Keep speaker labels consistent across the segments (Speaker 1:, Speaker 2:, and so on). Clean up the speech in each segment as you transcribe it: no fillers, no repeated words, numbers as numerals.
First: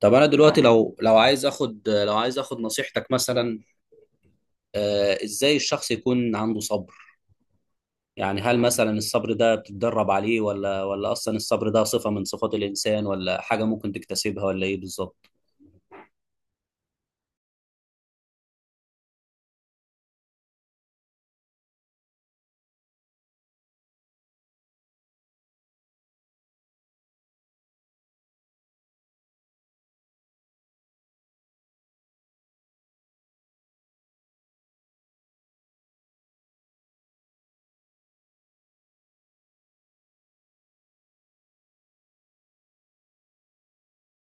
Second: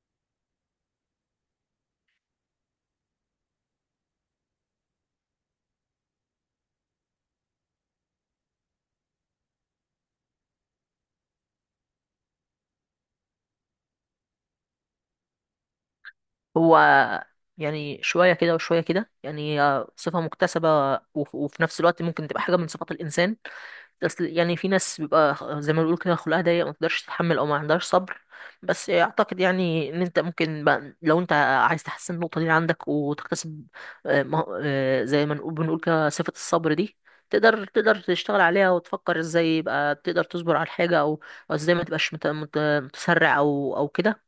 Speaker 1: طب انا دلوقتي لو عايز اخد نصيحتك مثلا. ازاي الشخص يكون عنده صبر؟ يعني هل مثلا الصبر ده بتتدرب عليه ولا اصلا الصبر ده صفة من صفات الانسان ولا حاجة ممكن تكتسبها ولا ايه بالظبط؟
Speaker 2: هو يعني شوية كده وشوية كده، يعني هي صفة مكتسبة. وفي نفس الوقت ممكن تبقى حاجة من صفات الإنسان. بس يعني في ناس بيبقى زي ما بيقولوا كده خلقها ضيق، ما تقدرش تتحمل أو ما عندهاش صبر. بس أعتقد يعني إن أنت ممكن بقى، لو أنت عايز تحسن النقطة دي عندك وتكتسب، زي ما نقول بنقول كده صفة الصبر دي، تقدر تشتغل عليها وتفكر ازاي يبقى تقدر تصبر على الحاجة، او ازاي ما تبقاش متسرع او كده.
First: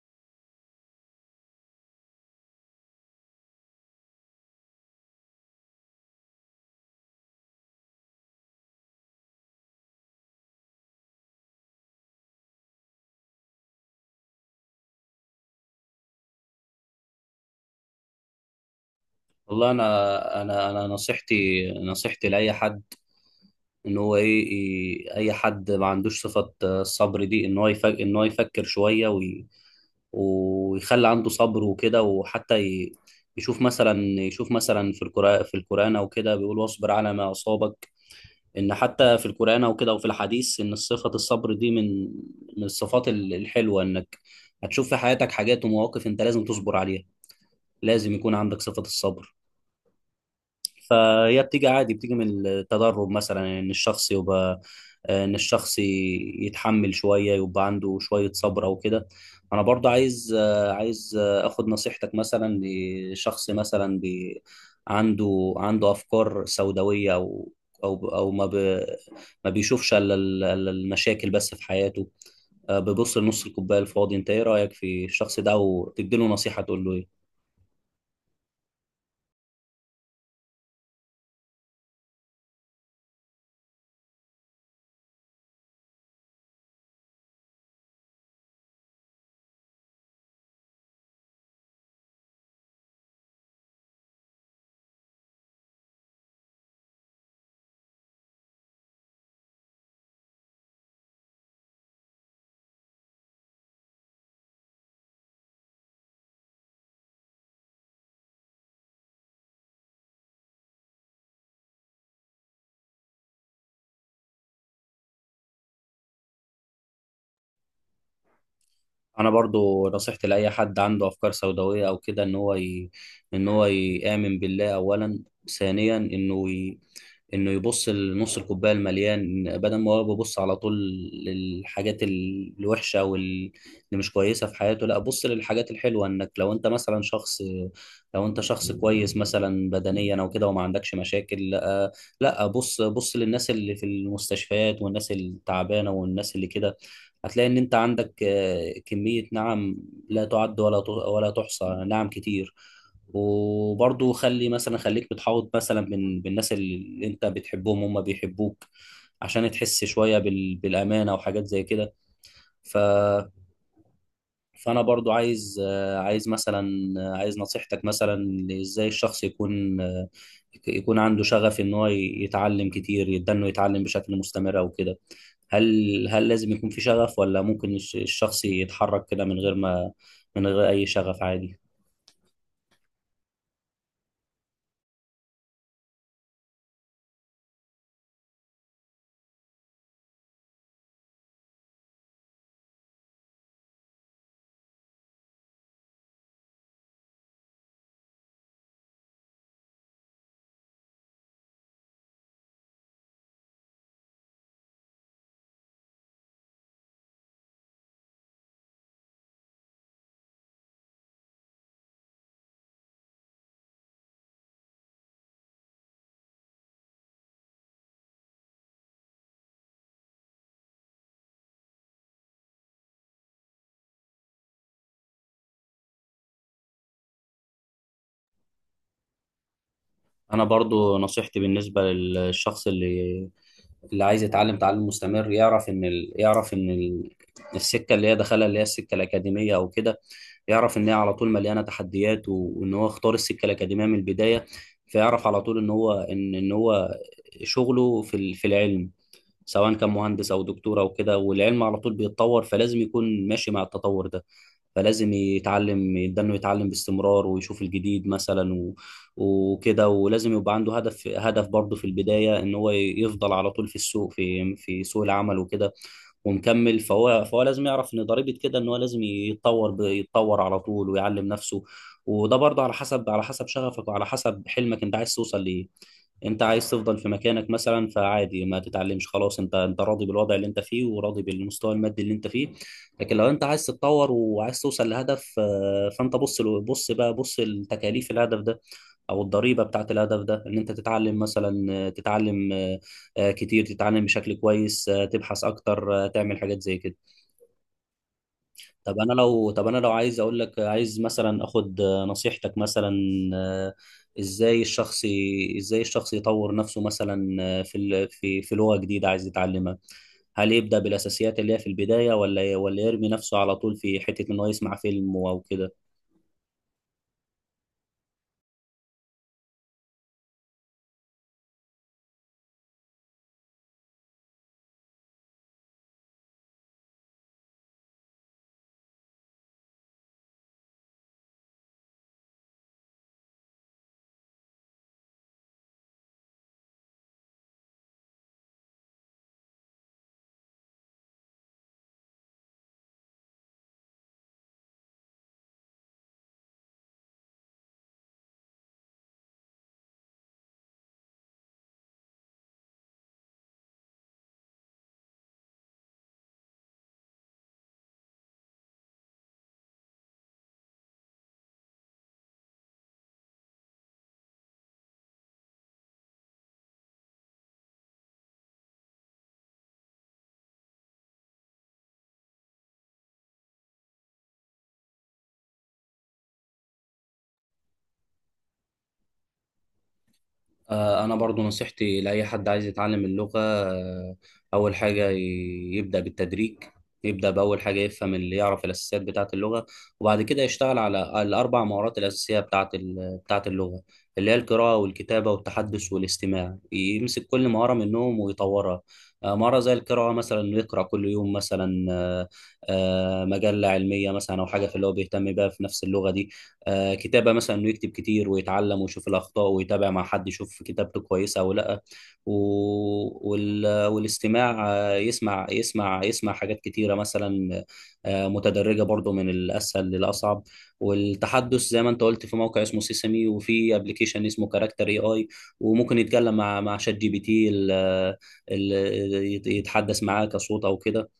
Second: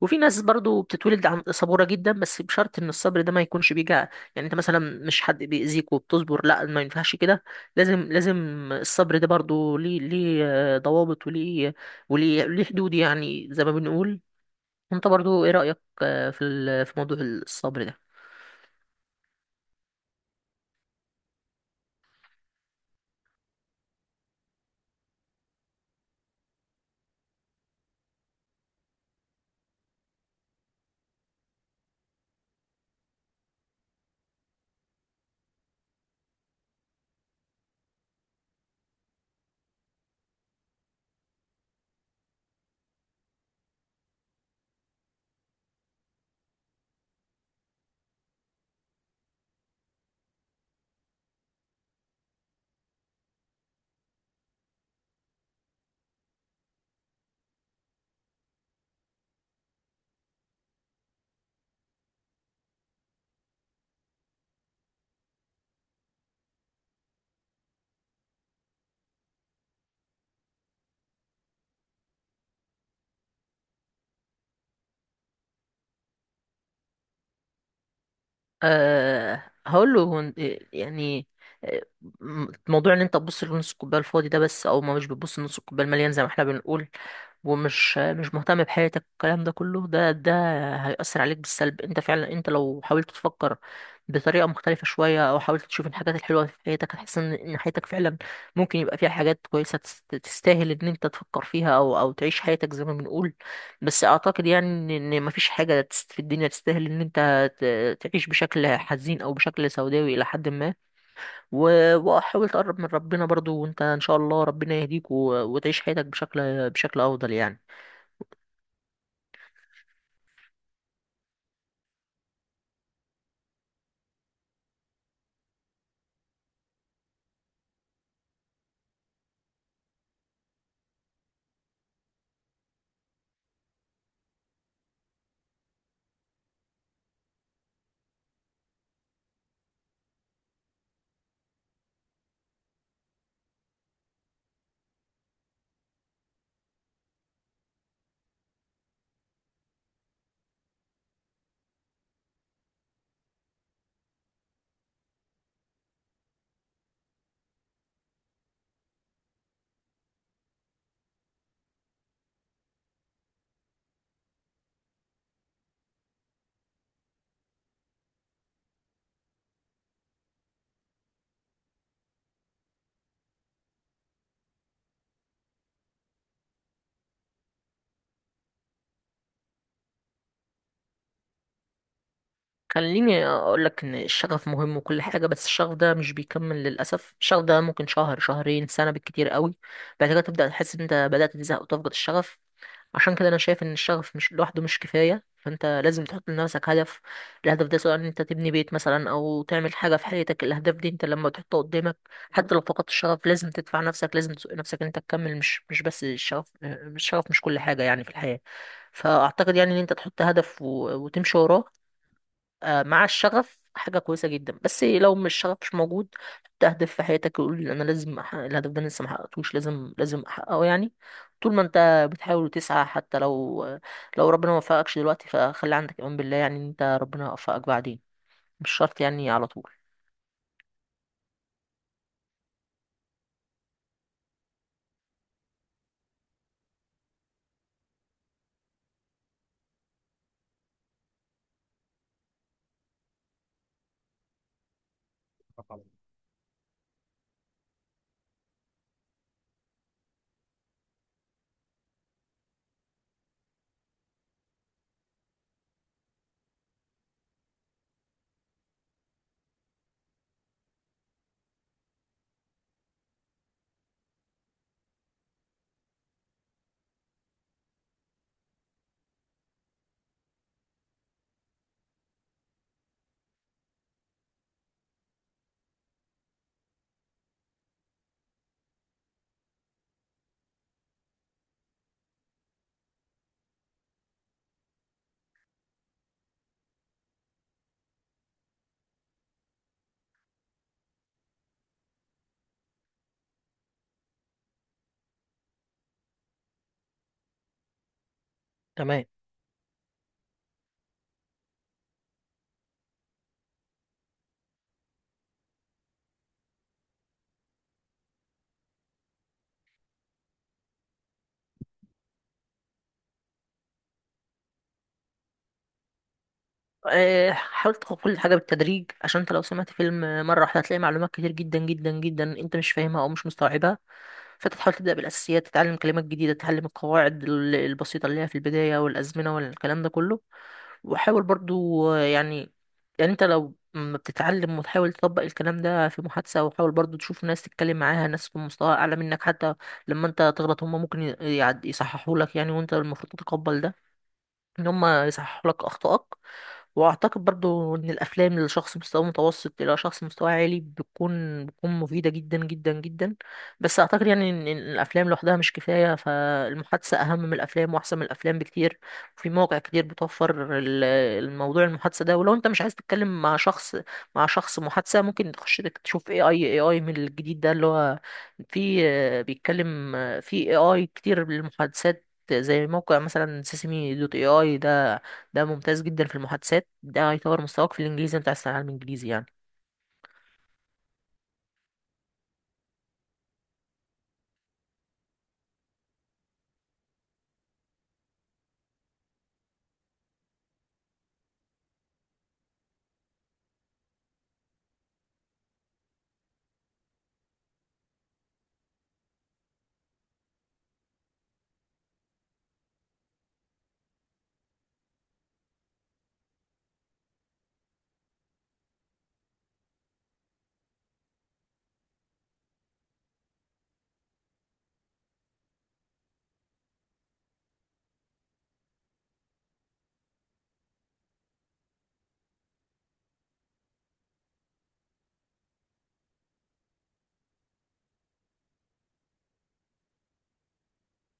Speaker 2: وفي ناس برضو بتتولد عن صبورة جدا، بس بشرط ان الصبر ده ما يكونش بيجع. يعني انت مثلا مش حد بيأذيك وبتصبر، لا ما ينفعش كده. لازم لازم، الصبر ده برضو ليه ضوابط، وليه حدود يعني زي ما بنقول. انت برضو ايه رأيك في موضوع الصبر ده؟
Speaker 1: والله انا نصيحتي لاي حد ان هو ايه إيه- اي حد ما عندوش صفة الصبر دي ان هو يفكر شوية ويخلي عنده صبر وكده، وحتى يشوف مثلا في القرآن او كده بيقول: واصبر على ما أصابك. ان حتى في القرآن او كده وفي الحديث ان صفة الصبر دي من الصفات الحلوة، انك هتشوف في حياتك حاجات ومواقف انت لازم تصبر عليها. لازم يكون عندك صفة الصبر. فهي بتيجي عادي، بتيجي من التدرب مثلا، ان الشخص يتحمل شويه، يبقى عنده شويه صبر او كده. انا برضه عايز اخد نصيحتك مثلا لشخص مثلا عنده افكار سوداويه، او ما بيشوفش إلا المشاكل بس في حياته، بيبص لنص الكوبايه الفاضي. انت ايه رايك في الشخص ده، وتديله نصيحه تقول له ايه؟
Speaker 2: أه، هقول له، هو إنت- يعني آه، م- موضوع ان انت تبص لنص الكوبايه الفاضي ده بس، او ما مش بتبص لنص الكوبايه المليان زي ما احنا بنقول، ومش مش مهتم بحياتك، الكلام ده كله ده هيأثر عليك بالسلب. انت فعلا، انت لو حاولت تفكر بطريقة مختلفة شوية، او حاولت تشوف الحاجات الحلوة في حياتك، هتحس ان حياتك فعلا ممكن يبقى فيها حاجات كويسة تستاهل ان انت تفكر فيها او تعيش حياتك زي ما بنقول. بس اعتقد يعني ان مفيش حاجة في الدنيا تستاهل ان انت تعيش بشكل حزين او بشكل سوداوي الى حد ما. وحاول تقرب من ربنا برضو، وانت ان شاء الله ربنا يهديك، وتعيش حياتك بشكل افضل يعني.
Speaker 1: انا برضو نصيحتي لاي حد عنده افكار سوداويه او كده ان هو يامن بالله اولا، ثانيا انه يبص لنص الكوبايه المليان، بدل ما هو بيبص على طول للحاجات الوحشه واللي مش كويسه في حياته. لا، بص للحاجات الحلوه، انك لو انت شخص كويس مثلا بدنيا او كده وما عندكش مشاكل، لا لا، بص بص للناس اللي في المستشفيات والناس التعبانه والناس اللي كده، هتلاقي ان انت عندك كميه، نعم، لا تعد ولا تحصى، نعم كتير. وبرضو خليك بتحاوط مثلا بالناس اللي انت بتحبهم هم بيحبوك، عشان تحس شوية بالأمانة وحاجات زي كده. ف... فأنا برضو عايز آه، عايز مثلا آه، عايز نصيحتك مثلا. ازاي الشخص يكون عنده شغف ان هو يتعلم كتير، يبدأ انه يتعلم بشكل مستمر او كده؟ هل لازم يكون في شغف، ولا ممكن الشخص يتحرك كده من غير أي شغف عادي؟
Speaker 2: خليني اقول لك ان الشغف مهم وكل حاجه، بس الشغف ده مش بيكمل للاسف. الشغف ده ممكن شهر شهرين سنه بالكتير قوي، بعد كده تبدا تحس ان انت بدات تزهق وتفقد الشغف. عشان كده انا شايف ان الشغف مش لوحده، مش كفايه. فانت لازم تحط لنفسك هدف. الهدف ده، سواء ان انت تبني بيت مثلا او تعمل حاجه في حياتك، الاهداف دي انت لما تحطها قدامك، حتى لو فقدت الشغف، لازم تدفع نفسك، لازم تسوق نفسك ان انت تكمل. مش بس الشغف، الشغف مش كل حاجه يعني في الحياه. فاعتقد يعني ان انت تحط هدف وتمشي وراه. آه، مع الشغف حاجة كويسة جدا، بس لو مش الشغف مش موجود، حط هدف في حياتك، يقول أنا لازم أحقق الهدف ده، أنا لسه محققتوش، لازم لازم أحققه يعني. طول ما أنت بتحاول وتسعى، حتى لو ربنا ما وفقكش دلوقتي، فخلي عندك إيمان بالله، يعني إن أنت ربنا يوفقك بعدين، مش شرط يعني على طول.
Speaker 1: انا برضو نصيحتي بالنسبه للشخص اللي عايز يتعلم تعلم مستمر، يعرف ان السكه اللي هي السكه الاكاديميه او كده، يعرف ان هي على طول مليانه تحديات وان هو اختار السكه الاكاديميه من البدايه. فيعرف على طول ان هو شغله في العلم، سواء كان مهندس او دكتور او كده، والعلم على طول بيتطور، فلازم يكون ماشي مع التطور ده، فلازم يتعلم، يبدأ انه يتعلم باستمرار ويشوف الجديد مثلا وكده. ولازم يبقى عنده هدف، هدف برضه في البداية، ان هو يفضل على طول في السوق في في سوق العمل وكده ومكمل، فهو لازم يعرف ان ضريبه كده ان هو لازم يتطور على طول ويعلم نفسه. وده برضه على حسب شغفك وعلى حسب حلمك. انت عايز توصل لايه؟ انت عايز تفضل في مكانك مثلا؟ فعادي ما تتعلمش، خلاص، انت راضي بالوضع اللي انت فيه، وراضي بالمستوى المادي اللي انت فيه. لكن لو انت عايز تتطور وعايز توصل لهدف، فانت بص له- بص بقى بص لتكاليف الهدف ده، او الضريبه بتاعت الهدف ده، ان انت تتعلم مثلا آه، تتعلم آه، آه، كتير، تتعلم بشكل كويس، تبحث اكتر، تعمل حاجات زي كده. طب
Speaker 2: تمام.
Speaker 1: انا لو طب انا لو عايز اقول لك، عايز مثلا اخد نصيحتك مثلا. آه، ازاي الشخص يطور نفسه مثلا في ال- في في لغة جديدة عايز يتعلمها؟ هل يبدأ بالاساسيات اللي هي في البداية، ولا يرمي نفسه على طول في حتة ان هو يسمع فيلم او كده؟
Speaker 2: آه، حاول تاخد كل حاجة بالتدريج، عشان انت لو سمعت فيلم مرة واحدة هتلاقي معلومات كتير جدا جدا جدا انت مش فاهمها او مش مستوعبها. فانت تحاول تبدا بالاساسيات، تتعلم كلمات جديده، تتعلم القواعد البسيطه اللي هي في البدايه، والازمنه والكلام ده كله. وحاول برضو، آه، يعني، يعني انت لو ما بتتعلم، وتحاول تطبق الكلام ده في محادثه، وحاول برضو تشوف ناس تتكلم معاها، ناس في مستوى اعلى منك حتى، لما انت تغلط هم ممكن يصححوا لك يعني، وانت المفروض تتقبل ده، ان هم يصححوا لك اخطائك. واعتقد برضو ان الافلام لشخص مستوى متوسط الى شخص مستوى عالي بتكون مفيده جدا جدا جدا. بس اعتقد يعني ان إن الافلام لوحدها مش كفايه. فالمحادثه اهم من الافلام، واحسن من الافلام بكتير. في مواقع كتير بتوفر الموضوع المحادثه ده. ولو انت مش عايز تتكلم مع شخص، مع شخص محادثه، ممكن تخش تشوف اي اي من الجديد ده اللي هو في، آه، بيتكلم، آه، في اي اي كتير للمحادثات، زي موقع مثلا سيسمي دوت اي اي ده. ده ممتاز جدا في المحادثات، ده هيطور مستواك في الانجليزي، انت عايز تتعلم انجليزي يعني.
Speaker 1: أنا برضو نصيحتي لأي حد عايز يتعلم اللغة، أول حاجة يبدأ بالتدريج، يبدأ بأول حاجة، يفهم اللي يعرف الأساسيات بتاعة اللغة، وبعد كده يشتغل على الأربع مهارات الأساسية بتاعة اللغة، اللي هي القراءة والكتابة والتحدث والاستماع. يمسك كل مهارة منهم ويطورها. مهارة زي القراءة مثلا، إنه يقرأ كل يوم مثلا مجلة علمية مثلا، أو حاجة في اللي هو بيهتم بيها في نفس اللغة دي. كتابة مثلا، انه يكتب كتير ويتعلم ويشوف الاخطاء ويتابع مع حد يشوف كتابته كويسة او لا. و... والاستماع، يسمع حاجات كتيرة مثلا، متدرجة برضو من الاسهل للاصعب. والتحدث، زي ما انت قلت، في موقع اسمه سيسمي، وفي ابلكيشن اسمه كاركتر اي اي، وممكن يتكلم مع شات جي بي تي، يتحدث معاه كصوت او كده.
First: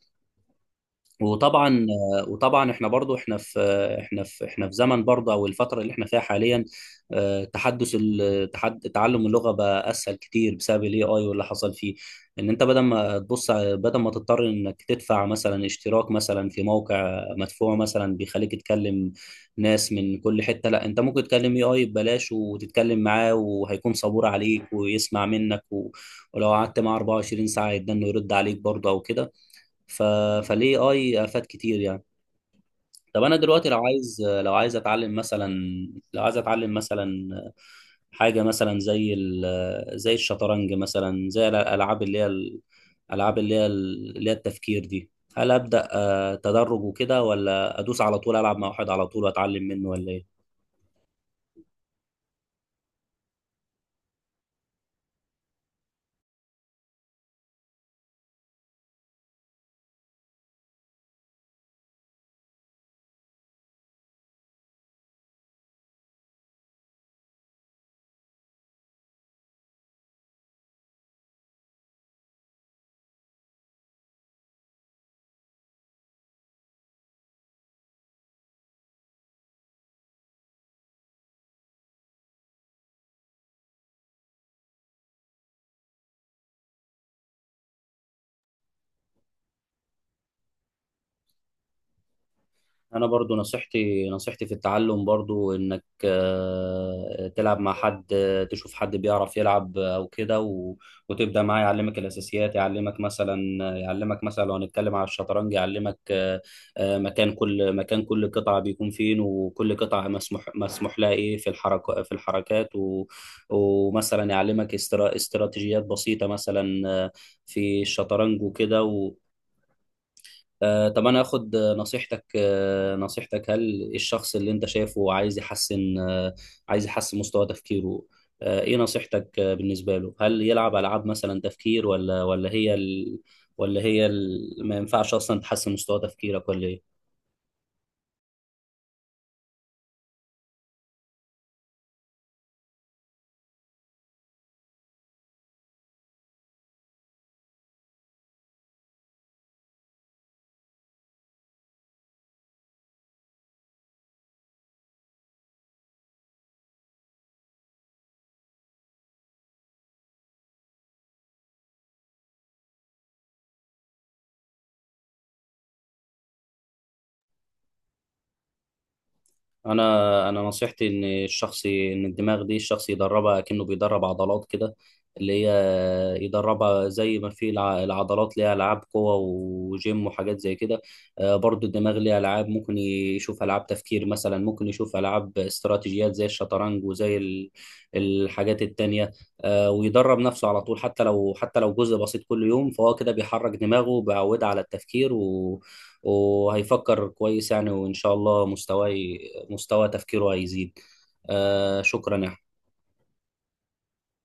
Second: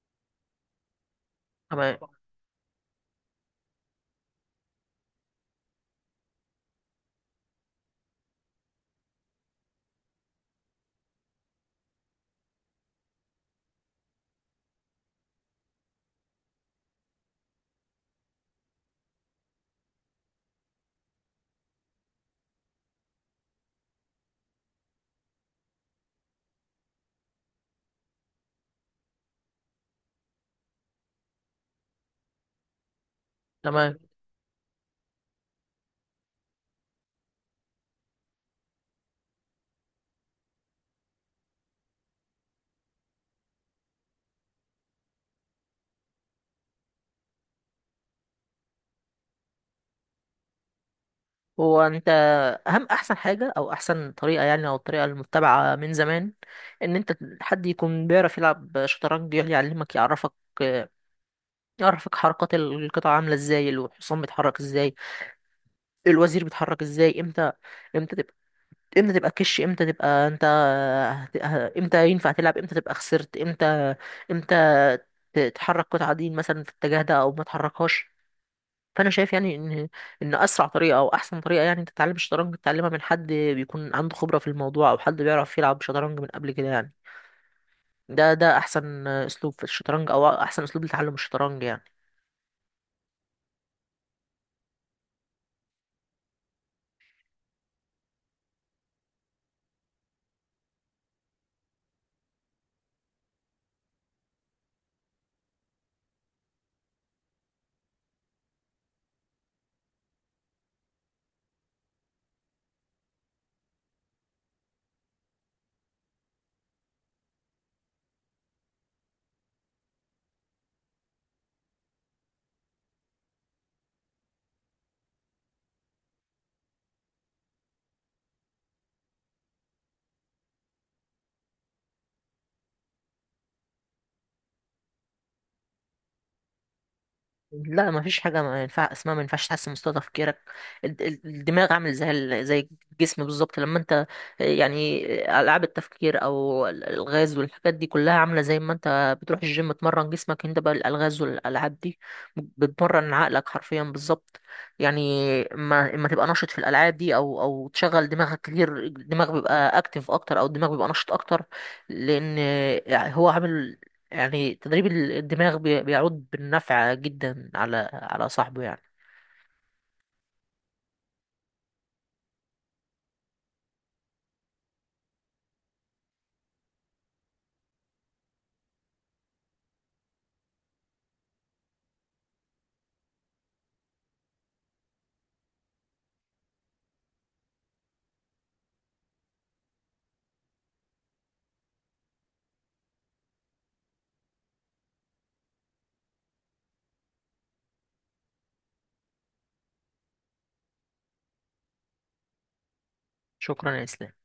Speaker 1: وطبعا،
Speaker 2: تمام.
Speaker 1: وطبعا احنا برضو احنا في احنا في احنا في زمن برضو، او الفتره اللي احنا فيها حاليا، تحدث ال- تحد تعلم اللغه بقى اسهل كتير، بسبب الاي اي واللي حصل فيه، ان انت بدل ما تضطر انك تدفع مثلا اشتراك مثلا في موقع مدفوع مثلا بيخليك تكلم ناس من كل حته، لا، انت ممكن تكلم اي اي ببلاش وتتكلم معاه، وهيكون صبور عليك ويسمع منك، ولو قعدت معاه 24 ساعه يدنه يرد عليك برضه او كده. ف... فالاي اي افاد كتير يعني. طب انا دلوقتي لو
Speaker 2: تمام.
Speaker 1: عايز لو عايز اتعلم مثلا حاجه مثلا زي الشطرنج مثلا، زي الالعاب اللي هي التفكير دي، هل ابدا تدرج وكده، ولا ادوس على طول، العب مع واحد على طول واتعلم منه، ولا ايه؟
Speaker 2: هو انت احسن حاجه او احسن طريقه يعني، او الطريقه المتبعه من زمان، ان انت حد يكون بيعرف يلعب شطرنج يعلمك، يعرفك حركات القطع عامله ازاي، الحصان بيتحرك ازاي، الوزير بيتحرك ازاي امتى، امتى تبقى، امتى تبقى كش، امتى تبقى امتى ينفع تلعب، امتى تبقى خسرت، امتى تحرك قطعة دين مثلا في الاتجاه ده او ما تحركهاش. فانا شايف يعني ان ان اسرع طريقه، او احسن طريقه يعني انت تتعلم الشطرنج، تتعلمها من حد بيكون عنده خبره في الموضوع، او حد بيعرف يلعب شطرنج من قبل كده يعني. ده احسن اسلوب في الشطرنج، او احسن اسلوب لتعلم الشطرنج يعني.
Speaker 1: انا برضو نصيحتي في التعلم برضو انك تلعب مع حد، تشوف حد بيعرف يلعب او كده، وتبدا معاه يعلمك الاساسيات، يعلمك مثلا لو هنتكلم على الشطرنج، يعلمك مكان كل قطعه بيكون فين، وكل قطعه مسموح لها ايه في الحركات، ومثلا يعلمك استراتيجيات بسيطه مثلا في الشطرنج وكده. طب انا اخد نصيحتك. هل إيه الشخص اللي انت شايفه عايز يحسن مستوى تفكيره؟ ايه نصيحتك بالنسبة له؟ هل يلعب العاب مثلا تفكير، ولا ما ينفعش اصلا تحسن مستوى تفكيرك، ولا ايه؟
Speaker 2: لا، ما فيش حاجه ما ينفع اسمها ما ينفعش تحسن مستوى تفكيرك. الدماغ عامل زي الجسم بالظبط. لما انت، يعني، العاب التفكير او الالغاز والحاجات دي كلها عامله زي ما انت بتروح الجيم تمرن جسمك، انت بقى الالغاز والالعاب دي بتمرن عقلك حرفيا بالظبط يعني. ما اما تبقى نشط في الالعاب دي، او تشغل دماغك كتير، الدماغ بيبقى اكتر، او الدماغ بيبقى نشط اكتر. لان هو عامل، يعني، تدريب الدماغ بيعود بالنفع جدا على صاحبه يعني.
Speaker 1: انا نصيحتي ان الدماغ دي الشخص يدربها، كأنه بيدرب عضلات كده، اللي هي يدربها زي ما في العضلات، ليها العاب قوة وجيم وحاجات زي كده. برضو الدماغ ليها العاب، ممكن يشوف العاب تفكير مثلا، ممكن يشوف العاب استراتيجيات زي الشطرنج، وزي الحاجات التانية. ويدرب نفسه على طول، حتى لو جزء بسيط كل يوم، فهو كده بيحرك دماغه، بيعودها على التفكير، وهيفكر كويس يعني، وإن شاء الله مستوى تفكيره هيزيد. شكرا يا
Speaker 2: شكرا يا اسلام.